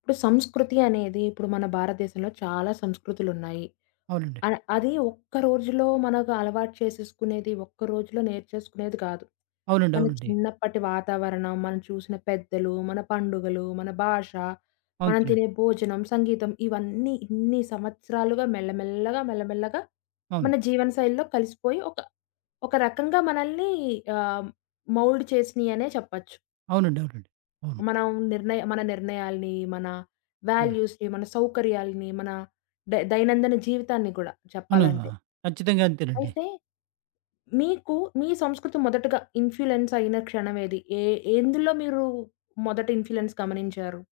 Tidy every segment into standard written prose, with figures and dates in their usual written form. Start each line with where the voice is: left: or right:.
left: ఇప్పుడు సంస్కృతి అనేది ఇప్పుడు మన భారతదేశంలో చాలా సంస్కృతులున్నాయి.
right: అవునండి.
left: అ అది ఒక్క రోజులో మనకు అలవాటు చేసేసుకునేది, ఒక్క రోజులో నేర్చేసుకునేది కాదు.
right: అవునండి.
left: మన
right: అవునండి.
left: చిన్నప్పటి వాతావరణం, మనం చూసిన పెద్దలు, మన పండుగలు, మన భాష, మనం
right: అంతేనండి.
left: తినే భోజనం, సంగీతం ఇవన్నీ ఇన్ని సంవత్సరాలుగా మెల్లమెల్లగా, మెల్లమెల్లగా
right: అవును.
left: మన జీవనశైలిలో కలిసిపోయి ఒక ఒక రకంగా మనల్ని ఆహ్, మౌల్డ్ చేసినియనే చెప్పొచ్చు.
right: అవునండి. అవునండి. అవును.
left: మనం మన నిర్ణయాల్ని, మన
right: హ్మ్.
left: వాల్యూస్‌ని, మన సౌకర్యాల్ని, మన దైనందిన జీవితాన్ని గూడా
right: అవును.
left: చెప్పాలంటే.
right: ఖచ్చితంగా అంతేనండి.
left: అయితే మీకు మీ సంస్కృతి మొదటగా ఇన్‌ఫ్లూయెన్స్ అయిన క్షణం ఏది? ఎందులో మీరు మొదట ఇన్‌ఫ్లూయెన్స్ గమనించారు?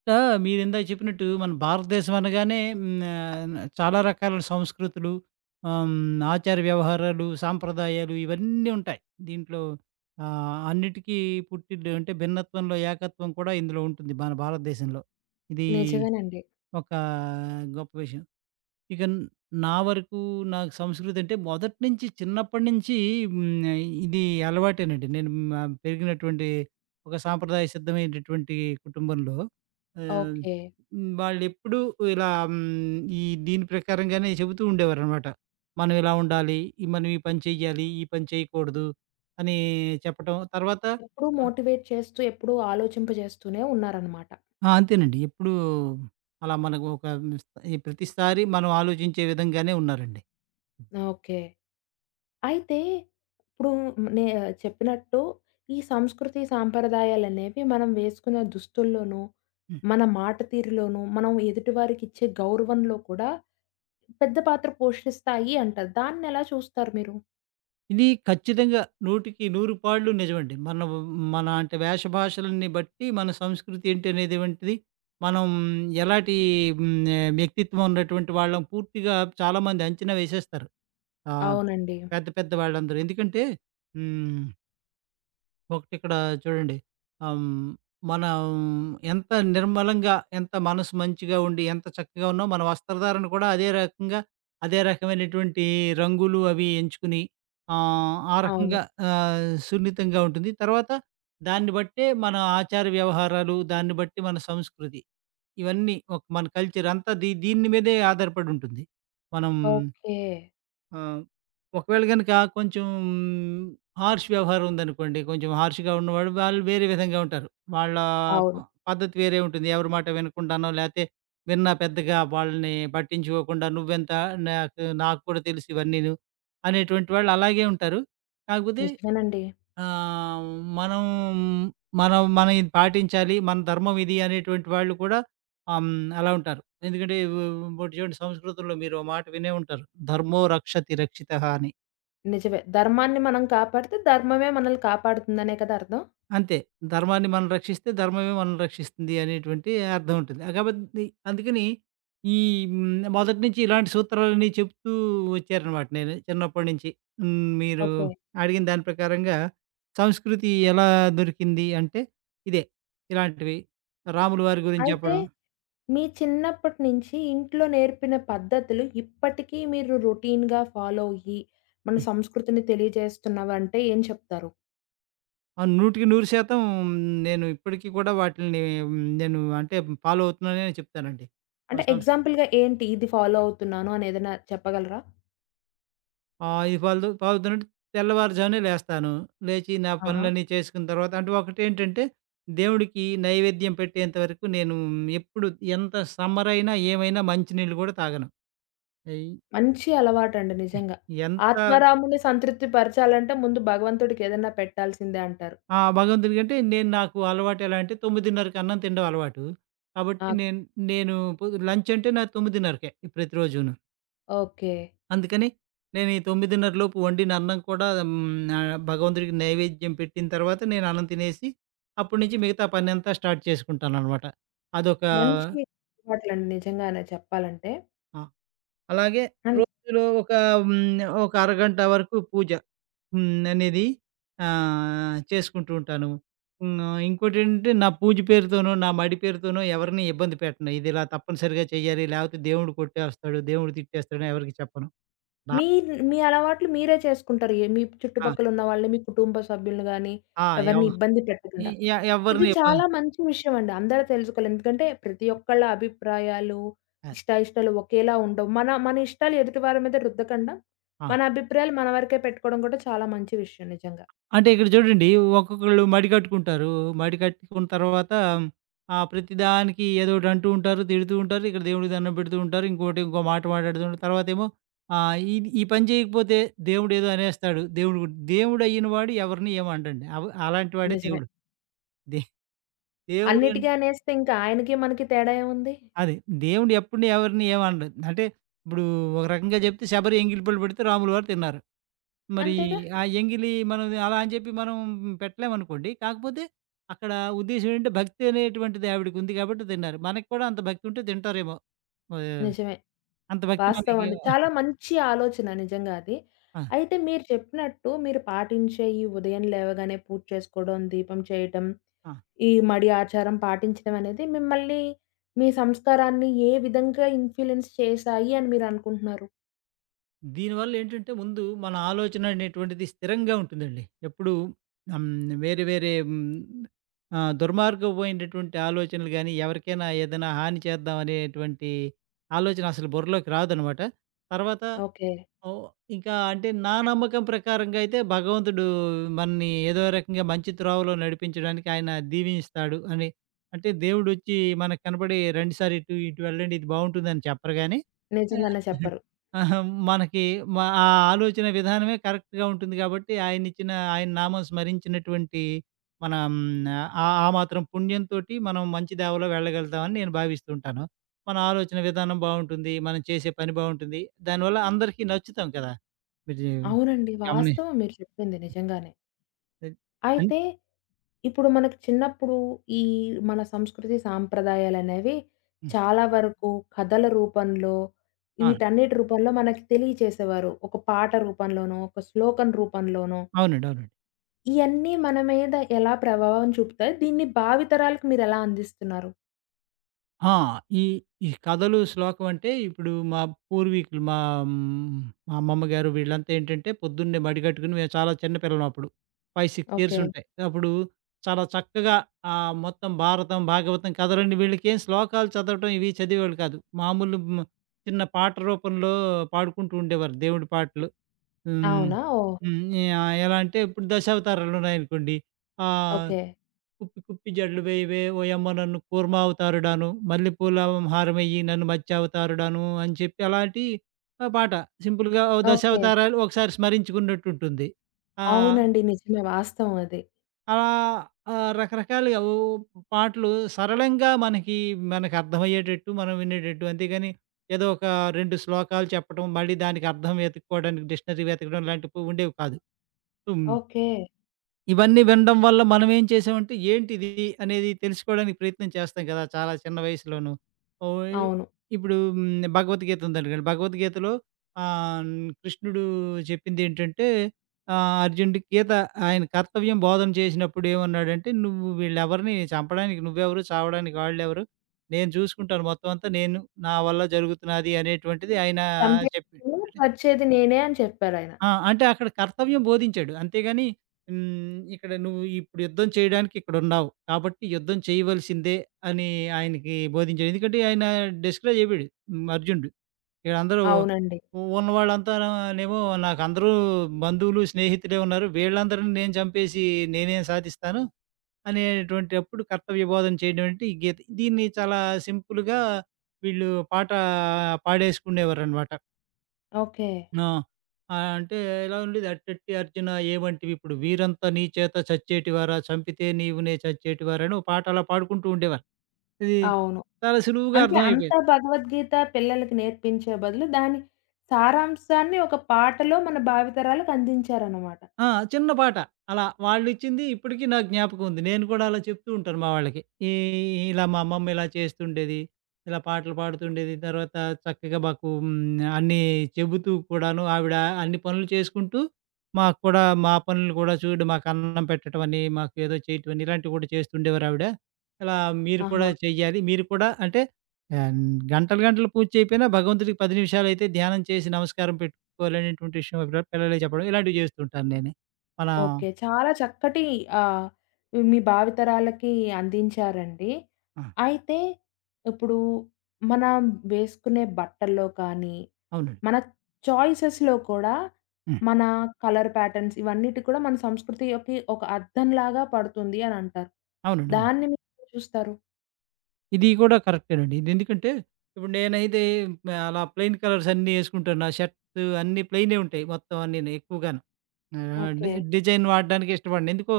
right: ఇక్కడ మీరిందాక చెప్పినట్టు మన భారతదేశం అనగానే చాలా రకాల సంస్కృతులు, ఆచార వ్యవహారాలు, సాంప్రదాయాలు ఇవన్నీ ఉంటాయి. దీంట్లో అన్నిటికీ పుట్టిల్లు అంటే భిన్నత్వంలో ఏకత్వం కూడా ఇందులో ఉంటుంది మన భారతదేశంలో. ఇది
left: నిజమేనండి.
right: ఒక గొప్ప విషయం. ఇక న్ నా వరకు నాకు సంస్కృతి అంటే మొదటి నుంచి చిన్నప్పటి నుంచి హ్మ్, ఇది అలవాటేనండి. నేను మా పెరిగినటువంటి ఒక సాంప్రదాయ సిద్ధమైనటువంటి కుటుంబంలో ఆహ్,
left: ఓకే.
right: వాళ్ళెప్పుడూ ఇలా ఈ దీని ప్రకారంగానే చెబుతూ ఉండేవారనమాట. మనం ఇలా ఉండాలి, ఈ మనం ఈ పని చెయ్యాలి, ఈ పని చేయకూడదు అని చెప్పటం. తర్వాత
left: ఎప్పుడూ
right: ఆ!
left: మోటివేట్ చేస్తూ, ఎప్పుడూ ఆలోచింపజేస్తూనే ఉన్నారనమాట.
right: ఆ! అంతేనండి. ఎప్పుడూ అలా మనకు ఒక ఈ ప్రతిసారి మనం ఆలోచించే విధంగానే ఉన్నారండి.
left: ఓకే. అయితే ఇప్పుడు నే చెప్పినట్టు ఈ సంస్కృతి సాంప్రదాయాలనేవి మనం వేసుకునే దుస్తుల్లోనూ, మన మాట తీరులోనూ, మనం ఎదుటివారికిచ్చే గౌరవంలో కూడా పెద్ద పాత్ర పోషిస్తాయి అంటారు. దాన్నెలా చూస్తారు మీరు?
right: ఇది ఖచ్చితంగా 100కి 100 పాళ్ళు నిజమండి. మన మన అంటే వేష భాషలని బట్టి మన సంస్కృతి ఏంటి అనేది వంటిది మనం ఎలాంటి హ్మ్, వ్యక్తిత్వం ఉన్నటువంటి వాళ్ళం పూర్తిగా చాలామంది అంచనా వేసేస్తారు. ఆహ్,
left: అవునండి.
right: పెద్ద పెద్ద వాళ్ళందరూ. ఎందుకంటే హ్మ్. ఒకటిక్కడ చూడండి. ఆహ్, హ్మ్, మనం ఎంత నిర్మలంగా, ఎంత మనసు మంచిగా ఉండి, ఎంత చక్కగా ఉన్నామో మన వస్త్రధారణ కూడా అదే రకంగా, అదే రకమైనటువంటి రంగులు అవి ఎంచుకుని ఆ
left: అవును.
right: రకంగా సున్నితంగా ఉంటుంది. తర్వాత దాన్ని బట్టే మన ఆచార వ్యవహారాలు, దాన్ని బట్టి మన సంస్కృతి ఇవన్నీ ఒక మన కల్చర్ అంతా దీని మీదే ఆధారపడి ఉంటుంది. మనం
left: ఓకే.
right: ఆ! ఒకవేళ గనక కొంచెం హార్ష్ వ్యవహారం ఉందనుకోండి. కొంచెం హార్ష్‌గా ఉన్నవాడు వాళ్ళు వేరే విధంగా ఉంటారు. వాళ్ళ ప
left: అవును.
right: పద్ధతి వేరే ఉంటుంది. ఎవరి మాట వినకుండానో లేతే విన్నా పెద్దగా వాళ్ళని పట్టించుకోకుండా "నువ్వెంత నాకు నాకు కూడా తెలుసు ఇవన్నీను" అనేటువంటి వాళ్ళు అలాగే ఉంటారు. కాకపోతే
left: నిజమేనండి.
right: ఆహ్, మనం మనం మనం ఇది పాటించాలి. మన ధర్మం ఇది అనేటువంటి వాళ్ళు కూడా ఆహ్, హ్మ్. అలా ఉంటారు. ఎందుకంటే ఇప్పుడు చూడండి, సంస్కృతంలో మీరు ఓ మాట వినే ఉంటారు. ధర్మో రక్షతి రక్షితః అని.
left: నిజమే. ధర్మాన్ని మనం కాపాడితే ధర్మమే మనల్ని కాపాడుతుందనే కదా అర్థం?
right: అంతే. ధర్మాన్ని మనం రక్షిస్తే ధర్మమే మనల్ని రక్షిస్తుంది అనేటువంటి అర్థం ఉంటుంది. ఆ కాబట్టి అందుకని ఈ మొదటి నుంచి ఇలాంటి సూత్రాలన్నీ చెప్తూ వచ్చారనమాట నేను చిన్నప్పటి నుంచి. మీరు
left: ఓకే.
right: అడిగిన దాని ప్రకారంగా సంస్కృతి ఎలా దొరికింది అంటే ఇదే ఇలాంటివి. రాములు వారి గురించి
left: అయితే
right: చెప్పడం.
left: మీ చిన్నప్పటి నుంచి ఇంట్లో నేర్పిన పద్ధతులు ఇప్పటికీ మీరు రొటీన్‌గా ఫాలో అయ్యి, మన సంస్కృతిని తెలియజేస్తున్నవంటే ఏం చెప్తారు?
right: 100% నేను ఇప్పటికి కూడా వాటిల్ని నేను అంటే ఫాలో అవుతున్నాననే చెప్తానండి. మన
left: అంటే
right: సంస్
left: ఎగ్జాంపుల్‌గా ఏంటి ఇది ఫాలో అవుతున్నాను అని ఏదైనా చెప్పగలరా?
right: ఇది పాలు తాగుతున్నట్టు తెల్లవారుజామునే లేస్తాను. లేచి నా
left: ఆహా!
right: పనులన్నీ చేసుకున్న తర్వాత అంటే ఒకటేంటంటే, దేవుడికి నైవేద్యం పెట్టేంత వరకు నేను ఎప్పుడు ఎంత సమ్మర్ అయినా, ఏమైనా మంచినీళ్ళు కూడా తాగను. ఎయ్
left: మంచి అలవాటండి నిజంగా.
right: ఎంత
left: ఆత్మారాముని సంతృప్తి పరచాలంటే ముందు భగవంతుడికి ఏదైనా పెట్టాల్సిందే అంటారు.
right: భగవంతుడికంటే నేను నాకు అలవాటు ఎలా అంటే 9:30కి అన్నం తినడం అలవాటు.
left: ఆ!
right: కాబట్టి నేను నేను లంచ్ అంటే నాది 9:30కే ప్రతిరోజును.
left: ఓకే.
right: అందుకని నేను ఈ 9:30 లోపు వండిన అన్నం కూడా భగవంతుడికి నైవేద్యం పెట్టిన తర్వాత నేను అన్నం తినేసి, అప్పటి నుంచి మిగతా పనంతా స్టార్ట్ చేసుకుంటాననమాట. అదొక
left: మంచి అలవాట్లండి నిజంగానే చెప్పాలంటే.
right: ఆ! అలాగే
left: అండ్
right: రోజులో ఒక హ్మ్, ఒక అరగంట వరకు పూజ హ్మ్, అనేది చేసుకుంటూ ఉంటాను. హ్మ్, ఇంకోటేంటంటే నా పూజ పేరుతోనో, నా మడి పేరుతోనో ఎవరిని ఇబ్బంది పెట్టను. ఇది ఇలా తప్పనిసరిగా చేయాలి, లేకపోతే దేవుడు కొట్టేస్తాడు, దేవుడు తిట్టేస్తాడని ఎవరికీ చెప్పను. నా
left: మీ మీ అలవాట్లు మీరే చేసుకుంటారు. మీ
right: ఆ!
left: చుట్టుపక్కలున్న వాళ్ళని, మీ కుటుంబ సభ్యులను గాని,
right: ఆ! ఎవ
left: ఎవరిని ఇబ్బంది
right: ఎ
left: పెట్టకుండా.
right: ఎ
left: ఇది
right: ఎవరిని
left: చాలా
right: ఇబ్బంది
left: మంచి విషయం అండి. అందరూ తెలుసుకోవాలి. ఎందుకంటే ప్రతి ఒక్కళ్ళ అభిప్రాయాలు,
right: ఆ!
left: ఇష్టాయిష్టాలు ఒకేలా ఉండవు. మన మన ఇష్టాలు ఎదుటి వారి మీద రుద్దకుండా,
right: ఆ!
left: మన అభిప్రాయాలు మన వరకే పెట్టుకోవడం కూడా చాలా మంచి విషయం నిజంగా.
right: అంటే ఇక్కడ చూడండి, ఒక్కొక్కళ్ళు మడి కట్టుకుంటారు. మడి కట్టుకున్న తర్వాత ప్రతిదానికి ఏదో ఒకటి అంటూ ఉంటారు, తిడుతూ ఉంటారు. ఇక్కడ దేవుడికి దండం పెడుతూ ఉంటారు. ఇంకోటి ఇంకో మాట మాట్లాడుతూ ఉంటారు. తర్వాతేమో ఇది ఈ పని చేయకపోతే దేవుడేదో అనేస్తాడు. దేవుడు గు దేవుడయిన వాడు ఎవరిని ఏమి అనడండి. అలాంటి వాడే
left: నిజమే.
right: దేవుడు. దే దేవుడు అన్
left: అన్నిటికి అనేస్తే ఇంకా ఆయనకి, మనకి తేడా ఏముంది?
right: అదే దేవుడు ఎప్పుడు ఎవరిని ఏమి అనడు. అంటే ఇప్పుడు ఒక రకంగా చెప్తే శబరి ఎంగిలి పళ్ళు పెడితే రాములు వారు తిన్నారు. మరి
left: అంతేగా!
right: ఆ ఎంగిలి మనం అలా అని చెప్పి మనం పెట్టలేమనుకోండి. కాకపోతే అక్కడ ఉద్దేశ్యం ఏంటంటే భక్తి అనేటువంటిది ఆవిడకి ఉంది కాబట్టి తిన్నారు. మనకి కూడా అంత భక్తి ఉంటే తింటారేమో! మరి
left: నిజమే.
right: అంత భక్తి
left: వాస్తవం
right: మనకి
left: అండి. చాలా మంచి ఆలోచన నిజంగా అది.
right: ఆ!
left: అయితే మీరు చెప్పినట్టు మీరు పాటించే ఈ ఉదయం లేవగానే పూజ చేసుకోవడం, దీపం చేయటం,
right: ఆ!
left: ఈ మడి ఆచారం పాటించడం అనేది మిమ్మల్ని మీ సంస్కారాన్ని ఏ విధంగా ఇన్‌ఫ్లూయెన్స్ చేశాయి అని మీరనుకుంటున్నారు?
right: దీనివల్ల ఏంటంటే ముందు మన ఆలోచన అనేటువంటిది స్థిరంగా ఉంటుందండి. ఎప్పుడూ హ్మ్. వేరే వేరే దుర్మార్గమైనటువంటి ఆలోచనలు గాని, ఎవరికైనా ఏదైనా హాని చేద్దాం అనేటువంటి ఆలోచన అసలు బుర్రలోకి రాదనమాట. తర్వాత
left: ఓకే.
right: ఓహ్! ఇంకా అంటే నా నమ్మకం ప్రకారంగా అయితే భగవంతుడు మనని ఏదో రకంగా మంచి త్రోవలో నడిపించడానికి ఆయన దీవినిస్తాడు అని. అంటే దేవుడొచ్చి మనకు కనపడి "రండి సార్ ఇటు, ఇటు వెళ్ళండి ఇది బావుంటుందని" చెప్పరు గానీ ఆ!
left: నిజంగానే చెప్పరు.
right: ఆహా! మనకి మ ఆ ఆలోచన విధానమే కరెక్ట్‌గా ఉంటుంది కాబట్టి ఆయనిచ్చిన ఆయన నామం స్మరించినటువంటి మనం ఆ ఆ మాత్రం పుణ్యంతోటి మనం మంచి దావలో వెళ్ళగలుగుతామని నేను భావిస్తూ ఉంటాను. మన ఆలోచన విధానం బావుంటుంది. మనం చేసే పని బావుంటుంది. దానివల్ల అందరికీ నచ్చుతాం కదా! మీరు
left: అవునండి.
right: గమని
left: వాస్తవం మీరు చెప్పింది నిజంగానే.
right: అన్
left: అయితే ఇప్పుడు మనకు చిన్నప్పుడు ఈ మన సంస్కృతి సాంప్రదాయాలనేవి
right: హ్మ్.
left: చాలా వరకు కథల రూపంలో,
right: ఆ!
left: వీటన్నిటి రూపంలో మనకి తెలియచేసేవారు. ఒక పాట రూపంలోనో, ఒక శ్లోకం రూపంలోనో.
right: అవునండి. అవునండి.
left: ఇయన్నీ మన మీద ఎలా ప్రభావం చూపుతాయి? దీన్ని భావితరాలకు మీరెలా అందిస్తున్నారు?
right: ఆ! ఈ ఈ కథలు, శ్లోకం అంటే ఇప్పుడు మా పూర్వీకులు మా హ్మ్, మా అమ్మమ్మ గారు వీళ్ళంతా ఏంటంటే పొద్దున్నే మడిగట్టుకుని మేము చాలా చిన్న పిల్లలం అప్పుడు. 5, 6 ఇయర్స్
left: ఓకే.
right: ఉంటాయి. అప్పుడు చాలా చక్కగా మొత్తం భారతం, భాగవతం కథలన్నీ వీళ్ళకేం శ్లోకాలు చదవటం ఇవి చదివేవాళ్ళు కాదు. మామూలు చిన్న పాట రూపంలో పాడుకుంటూ ఉండేవారు దేవుడి పాటలు. హ్మ్.
left: అవునా? ఓహ్!
right: హ్మ్. ఆహ్, ఎలా అంటే ఇప్పుడు దశావతారాలున్నాయనుకోండి. ఆహ్,
left: ఓకే.
right: కుప్పి కుప్పి జడలు వేయవే ఓయమ్మ నన్ను కూర్మావతారుడాను, మల్లెపూల హారమెయ్యి నన్ను మత్స్యావతారుడాను అని చెప్పి అలాంటి పాట సింపుల్‌గా ఓ
left: ఓకే.
right: దశావతారాలు ఒకసారి స్మరించుకున్నట్టుంటుంది. ఆ!
left: అవునండి. నిజమే. వాస్తవం అది.
right: అలా రకరకాలుగా ఓ పాటలు సరళంగా మనకి, మనకర్థమయ్యేటట్టు, మనం వినేటట్టు. అంతేగాని ఏదో ఒక 2 శ్లోకాలు చెప్పడం, మళ్ళీ దానికి అర్థం వెతుక్కోవడానికి డిక్షనరీ వెతకడం లాంటివి ఉండేవి కాదు. So,
left: okay.
right: ఇవన్నీ వినడం వల్ల మనం ఏం చేసామంటే ఏంటిది అనేది తెలుసుకోవడానికి ప్రయత్నం చేస్తాం కదా! చాలా చిన్న వయసులోను. ఓయ్
left: అవును.
right: ఇప్పుడు భగవద్గీత ఉందనుకోండి. భగవద్గీతలో ఆహ్, కృష్ణుడు చెప్పిందేంటంటే అర్జునుడికి గీత ఆయన కర్తవ్యం బోధన చేసినప్పుడు ఏమన్నాడంటే, "నువ్వు వీళ్ళెవరిని చంపడానికి నువ్వెవరు, చావడానికి వాళ్ళెవరు, నేను చూసుకుంటాను మొత్తం అంతా. నేను నా వల్ల జరుగుతున్నది" అనేటువంటిది ఆయన
left: చంపేది
right: చెప్పి
left: నేను, చచ్చేది నేనే అని చెప్పారాయన.
right: అంటే అక్కడ కర్తవ్యం బోధించాడు. అంతేగాని ఇక్కడ నువ్వు ఇప్పుడు యుద్ధం చేయడానికి ఇక్కడున్నావు. కాబట్టి యుద్ధం చేయవలసిందే అని ఆయనకి బోధించాడు. ఎందుకంటే ఆయన డిస్కరేజ్ అయిపోయాడు అర్జునుడు. ఈళ్ళందరూ
left: అవునండి.
right: ఉన్నవాళ్ళంతానేమో నాకు అందరూ బంధువులు, స్నేహితులే ఉన్నారు. వీళ్ళందరిని నేను చంపేసి నేనేం సాధిస్తాను అనేటువంటప్పుడు కర్తవ్య బోధన చేయడం అంటే ఈ గీత. దీన్ని చాలా సింపుల్‌గా వీళ్ళు పాట పాడేసుకునేవారనమాట.
left: ఓకే.
right: ఆ! అంటే ఎలా ఉండేది అట్టట్టి అర్జున ఏవంటివి ఇప్పుడు వీరంతా నీ చేత చచ్చేటివారా చంపితే నీవునే చచ్చేటివారా అని ఒక పాట అలా పాడుకుంటూ ఉండేవారు. ఇది
left: అవును.
right: చాలా సులువుగా
left: అంటే అంతా
right: అర్థమైపోయేది.
left: భగవద్గీత పిల్లలకి నేర్పించే బదులు, దాని సారాంశాన్ని ఒక పాటలో మన భావితరాలకు అందించారనమాట.
right: ఆ! చిన్న పాట. అలా వాళ్ళిచ్చింది ఇప్పటికి నా జ్ఞాపకం ఉంది. నేను కూడా అలా చెప్తూ ఉంటాను మా వాళ్ళకి. ఈ ఇలా మా అమ్మమ్మ ఇలా చేస్తుండేది. ఇలా పాటలు పాడుతుండేది. తర్వాత చక్కగా మాకు అన్నీ చెబుతూ కూడాను ఆవిడ అన్ని పనులు చేసుకుంటూ, మాకు కూడా మా పనులు కూడా చూడు మాకు అన్నం పెట్టడం అని, మాకు ఏదో చేయటం అని ఇలాంటివి కూడా చేస్తుండేవారావిడ. ఇలా మీరు కూడా
left: ఆహా!
right: చెయ్యాలి. మీరు కూడా అంటే ఆహ్, గంటలు గంటలు పూజ చేయకపోయినా భగవంతుడికి 10 నిమిషాలైతే ధ్యానం చేసి నమస్కారం పెట్టు తీసుకోవాలనేటువంటి విషయం పిల్లలే చెప్పడం ఇలాంటివి చేస్తుంటాను నేను. మన
left: ఓకే. చాలా చక్కటి ఆహ్, మీ భావితరాలకి అందించారండి.
right: ఆ!
left: అయితే ఇప్పుడు మనం వేసుకునే బట్టల్లో కానీ,
right: అవునండి.
left: మన చాయిసెస్‌లో కూడా
right: హ్మ్.
left: మన కలర్ ప్యాటర్న్స్ ఇవన్నిటి కూడా మన సంస్కృతికి ఒక అద్దంలాగా పడుతుంది అని అంటారు.
right: అవునండి. అవును.
left: దాన్ని మీరు ఎలా చూస్తారు.
right: ఇది కూడా కరెక్టేనండి. ఇది ఎందుకంటే ఇప్పుడు నేనైతే అలా ప్లెయిన్ కలర్స్ అన్నీ యేసుకుంటాను. నా షర్ట్స్ అన్నీ ప్లెయినే ఉంటాయి. మొత్తం అన్నీని ఎక్కువగాను. ఆహ్, డి
left: ఓకే.
right: డిజైన్ వాడడానికి ఇష్టపడను. ఎందుకో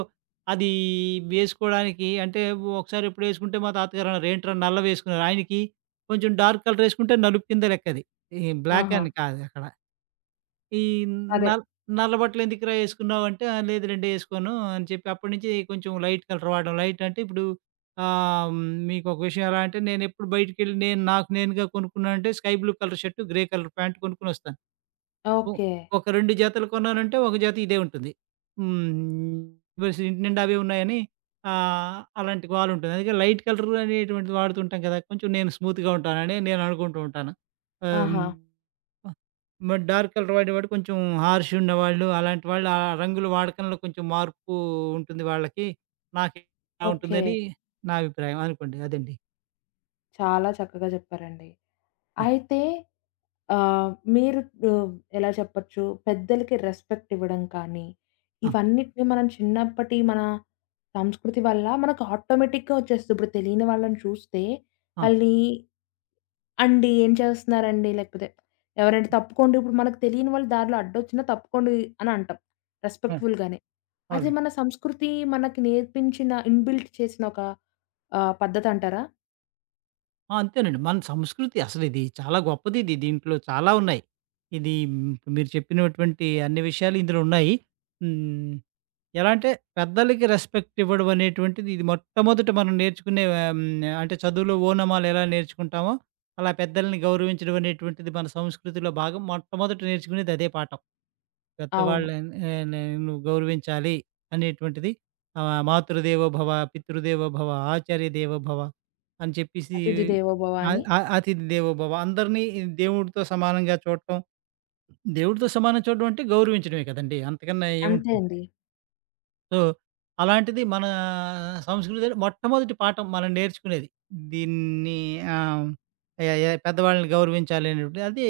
right: అది వేసుకోవడానికి అంటే ఒకసారి ఎప్పుడో యేసుకుంటే మా తాతగారు అన్నారు, "ఏంట్రా నల్లవేసుకున్నారు." ఆయనకి కొంచెం డార్క్ కలర్ యేసుకుంటే నలుపు కింద లెక్కది. ఈ బ్లాక్
left: ఆహా!
right: అని కాదు అక్కడ. ఈ
left: అదే.
right: నల్ నల్ల బట్టలెందుకురా యేసుకున్నావంటే, "ఆ! లేదులెండి యేసుకోను" అని చెప్పి అప్పటినుంచి కొంచెం లైట్ కలర్ వాడడం. లైట్ అంటే ఇప్పుడు ఆహ్, హ్మ్, మీకొక విషయం ఎలా అంటే నేనెప్పుడు బయటికెళ్ళి నేను నాకు నేనుగా కొనుక్కున్నానంటే sky blue colour shirt, grey colour pant కొనుక్కొనొస్తాను. ఓ
left: ఓకే.
right: ఒక 2 జతలు కొన్నానంటే, ఒక జత ఇదే ఉంటుంది. హ్మ్. బస్ ఇంటి నిండా అవే ఉన్నాయని ఆహ్, అలాంటి గోలుంటుంది. అందుకే లైట్ కలర్ అనేటువంటిది వాడుతుంటాం కదా! కొంచెం నేను స్మూత్‌గా ఉంటానని నేను అనుకుంటూ ఉంటాను. ఆహ్,
left: ఆహా!
right: హ్మ్. మరి డార్క్ కలర్ వాడేవాడు కొంచెం హార్ష్ ఉన్నవాళ్ళు, అలాంటి వాళ్ళు ఆ రంగుల వాడకంలో కొంచెం మార్పు ఉంటుంది వాళ్ళకి. నాకు ఇలా
left: ఓకే.
right: ఉంటుందని నా అభిప్రాయం అనుకోండి. అదండి.
left: చాలా చక్కగా చెప్పారండి.
right: ఆ!
left: అయితే ఆహ్, మీరు ఆహ్, ఎలా చెప్పొచ్చు పెద్దలకి రెస్పెక్ట్ ఇవ్వడం కానీ,
right: ఆ!
left: ఇవన్నిటిని మనం చిన్నప్పటి మన సంస్కృతి వల్ల మనకు ఆటోమేటిక్‌గా వచ్చేస్తుంది. ఇప్పుడు తెలియని వాళ్ళని చూస్తే
right: ఆ!
left: వాళ్ళని అండి, ఏం చేస్తున్నారండి? లేకపోతే ఎవరైనా తప్పుకోండి ఇప్పుడు మనకు తెలియని వాళ్ళు దారిలో అడ్డొచ్చినా తప్పుకోండి అని అంటాం.
right: ఆ!
left: రెస్పెక్ట్‌ఫుల్‌గానే. అది
right: అవును.
left: మన సంస్కృతి మనకి నేర్పించిన ఇన్‌బిల్ట్ చేసిన ఒక పద్ధతంటారా?
right: అంతేనండి. మన సంస్కృతి అసలిది చాలా గొప్పదిది. దీంట్లో చాలా ఉన్నాయి. ఇది మీరు చెప్పినటువంటి అన్ని విషయాలు ఇందులో ఉన్నాయి. హ్మ్, ఎలా అంటే పెద్దలకి రెస్పెక్ట్ ఇవ్వడం అనేటువంటిది ఇది మొట్టమొదట మనం నేర్చుకునే అంటే చదువులో ఓనమాలు ఎలా నేర్చుకుంటామో, అలా పెద్దల్ని గౌరవించడం అనేటువంటిది మన సంస్కృతిలో భాగం. మొట్టమొదట నేర్చుకునేది అదే పాఠం.
left: అవును.
right: పెద్దవాళ్ళని నేను గౌరవించాలి అనేటువంటిది. మాతృదేవోభవ, పితృదేవోభవ, ఆచార్య దేవోభవ అని చెప్పేసి
left: అతిథి దేవోభవ అని.
right: అతిథి దేవో భవ అందరినీ దేవుడితో సమానంగా చూడటం. దేవుడితో సమానం చూడడం అంటే గౌరవించడమే కదండి, అంతకన్నా
left: అంతే
right: ఏముంటుంది?
left: అండి.
right: సో, అలాంటిది మన సంస్కృతిలో మొట్టమొదటి పాఠం మనం నేర్చుకునేది. దీన్ని ఆహ్, ఎ ఎ పెద్దవాళ్ళని గౌరవించాలి అనేటువంటిది. అది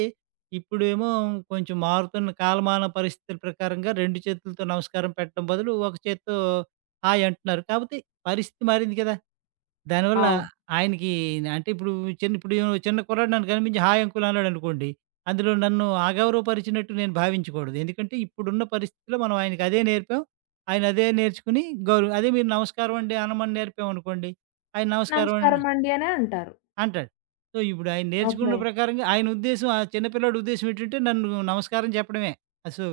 right: ఇప్పుడేమో కొంచెం మారుతున్న కాలమాన పరిస్థితుల ప్రకారంగా 2 చేతులతో నమస్కారం పెట్టడం బదులు ఒక చేత్తో హాయ్ అంటున్నారు. కాపోతే పరిస్థితి మారింది కదా! దానివల్ల
left: అవును.
right: ఆయనకి అంటే ఇప్పుడు చిన్న ఇప్పుడు చిన్న కుర్రాడు నన్ను కనిపించి హాయ్ అంకుల్ అన్నాడనుకోండి. అందులో నన్ను అగౌరవపరిచినట్టు నేను భావించకూడదు. ఎందుకంటే ఇప్పుడున్న పరిస్థితిలో మనం ఆయనకి అదే నేర్పాం. ఆయన అదే నేర్చుకుని గౌరవం అదే మీరు నమస్కారం అండి అనమని నేర్పామనుకోండి, ఆయన నమస్కారం అన్
left: నమస్కారమండి అనే అంటారు.
right: అంటాడు. సో, ఇప్పుడు ఆయన
left: ఓకే.
right: నేర్చుకున్న ప్రకారంగా ఆయన ఉద్దేశ్యం ఆ చిన్న పిల్లోడి ఉద్దేశ్యం ఏంటంటే, నన్ను నమస్కారం చెప్పడమే. సో,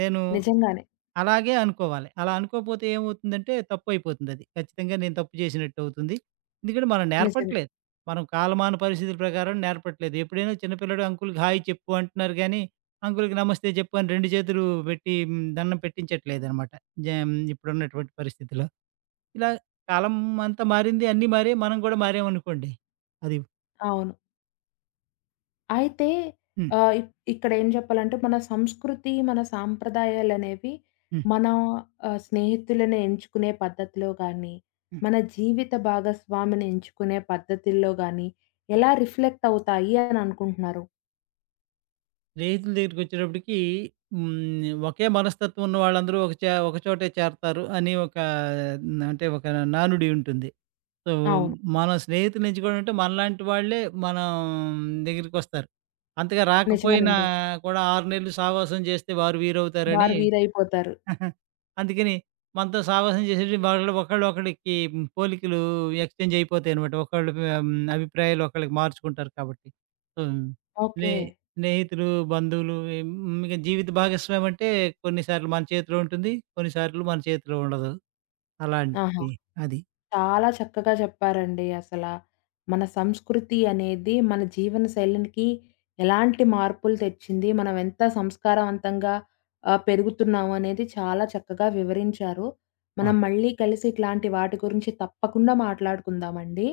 right: నేను
left: నిజంగానే.
right: అలాగే అనుకోవాలి. అలా అనుకోపోతే ఏమవుతుందంటే తప్పయిపోతుందది. ఖచ్చితంగా నేను తప్పు చేసినట్టవుతుంది. ఎందుకంటే మనం
left: నిజమే.
right: నేర్పట్లేదు. మనం కాలమాన పరిస్థితుల ప్రకారం నేర్పట్లేదు. ఎప్పుడైనా చిన్న పిల్లాడు అంకుల్‌కి హాయ్ చెప్పు అంటున్నారు గానీ, అంకుల్‌కి నమస్తే చెప్పు అని 2 చేతులు పెట్టి దండం పెట్టించట్లేదనమాట. ఇప్పుడున్నటువంటి పరిస్థితిలో. ఇలా కాలం అంతా మారింది. అన్నీ మారాయి. మనం గూడా మారామనుకోండి. అది హ్మ్.
left: అవును. అయితే
right: హ్మ్.
left: ఆహ్, ఇ ఇక్కడేం జెప్పాలంటే మన సంస్కృతి, మన సాంప్రదాయాలనేవి
right: హ్మ్.
left: మన స్నేహితులను ఎంచుకునే పద్ధతిలో గానీ,
right: హ్మ్.
left: మన జీవిత భాగస్వామిని ఎంచుకునే పద్ధతుల్లో గానీ, ఎలా రిఫ్లెక్ట్ అవుతాయి అని అనుకుంటున్నారు?
right: స్నేహితుల దగ్గరికొచ్చేటప్పటికి ఒకే మనస్తత్వం ఉన్న వాళ్ళందరూ ఒక చోటే చేరతారు అని ఒక న- అంటే ఒక నానుడి ఉంటుంది. సో,
left: అవును.
right: మనం స్నేహితుల్ని ఎంచుకోవడంటే మనలాంటి వాళ్ళే మనం దగ్గరికొస్తారు. అంతగా రాకపోయినా
left: నిజమేనండి.
right: కూడా 6 నెలలు సావాసం చేస్తే వారు వీరవుతారని
left: వారు వీరైపోతారు.
right: అందుకని మనతో సావాసం చేసేటి వాళ్ళు ఒకళ్ళు ఒకళ్ళకి పోలికలు ఎక్స్చేంజ్ అయిపోతాయి అనమాట. ఒకళ్ళు అభిప్రాయాలు ఒకళ్ళకి మార్చుకుంటారు కాబట్టి. So,
left: okay.
right: స్నే స్నేహితులు, బంధువులు ఇక జీవిత భాగస్వామి అంటే కొన్ని సార్లు మన చేతిలో ఉంటుంది. కొన్ని సార్లు మన చేతిలో ఉండదు.
left: ఆహా!
right: అలాంటి అది.
left: చాలా చక్కగా చెప్పారండి అసలా. మన సంస్కృతి అనేది మన జీవన శైలినికి ఎలాంటి మార్పులు తెచ్చింది, మనం ఎంత సంస్కారవంతంగా పెరుగుతున్నాము అనేది చాలా చక్కగా వివరించారు. మనం
right: అవును.
left: మళ్ళీ కలిసి ఇట్లాంటి వాటి గురించి తప్పకుండా మాట్లాడుకుందామండి.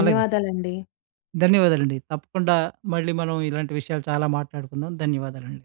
right: అలాగే. ధన్యవాదాలండి. తప్పకుండా మళ్ళీ మనం ఇలాంటి విషయాలు చాలా మాట్లాడుకుందాం. ధన్యవాదాలండి.